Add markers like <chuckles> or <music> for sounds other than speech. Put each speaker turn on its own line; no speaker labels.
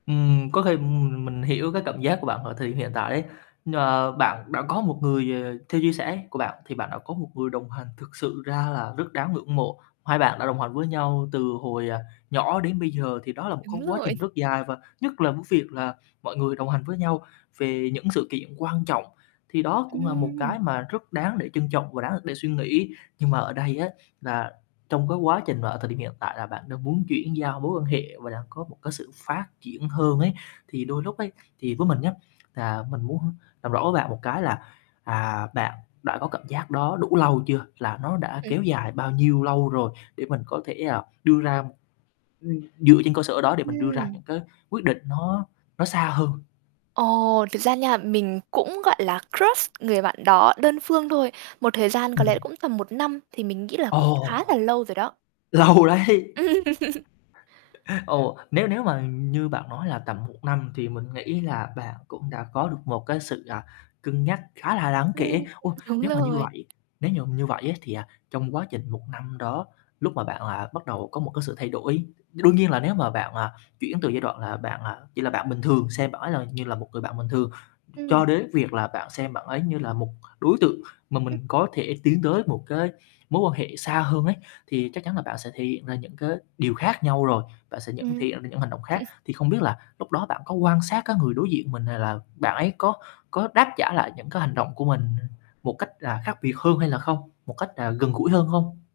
Ừm, có khi m m mình hiểu cái cảm giác của bạn ở thời điểm hiện tại đấy. Ờ, bạn đã có một người, ờ, theo chia sẻ của bạn thì bạn đã có một người đồng hành, thực sự ra là rất đáng ngưỡng mộ. Hai bạn đã đồng hành với nhau từ hồi, ờ, nhỏ đến bây giờ thì đó là một
Đúng
cái quá
rồi.
trình rất dài. Và nhất là cái việc là mọi người đồng hành với nhau về những sự kiện quan trọng thì đó cũng là một
Ừm.
cái mà rất đáng để trân trọng và đáng để suy nghĩ. Nhưng mà ở đây á là trong cái quá trình mà ở thời điểm hiện tại là bạn đang muốn chuyển giao mối quan hệ và đang có một cái sự phát triển hơn ấy thì đôi lúc ấy thì với mình nhá là mình muốn làm rõ với bạn một cái là, à, bạn đã có cảm giác đó đủ lâu chưa? Là nó đã
Ừ.
kéo dài bao nhiêu lâu rồi? Để mình có thể, à, đưa ra ừm, dựa trên cơ sở đó để mình đưa ra
Ừm.
những cái quyết định nó nó xa hơn.
Ồ, thật ra nha, mình cũng, gọi là, crush người bạn đó đơn phương thôi. Một thời gian có lẽ
Ừm.
cũng tầm 1 năm thì mình nghĩ là cũng
Ồ,
khá là lâu rồi đó.
lâu đấy.
<laughs>
<chuckles> Ồ, nếu nếu mà như bạn nói là tầm 1 năm thì mình nghĩ là bạn cũng đã có được một cái sự, à, cân nhắc khá là đáng
Ừm,
kể. Ô,
đúng
nếu mà như
rồi.
vậy nếu mà như vậy á thì, à, trong quá trình 1 năm đó, lúc mà bạn là bắt đầu có một cái sự thay đổi, đương nhiên là nếu mà bạn, à, chuyển từ giai đoạn là bạn, à, chỉ là bạn bình thường xem bạn ấy như là một người bạn bình thường,
Ừm.
cho đới việc là bạn xem bạn ấy như là một đối tượng mà
Ưm.
mình có thể tiến tới một cái mối quan hệ xa hơn ấy thì chắc chắn là bạn sẽ thể hiện ra những cái điều khác nhau rồi. Bạn sẽ nhận thể
Ừm.
hiện ra những hành động khác.
<chuckles>
Thì không biết là lúc đó bạn có quan sát cái người đối diện mình này là bạn ấy có có đáp trả lại những cái hành động của mình một cách là khác biệt hơn hay là không, một cách, à, gần gũi hơn không?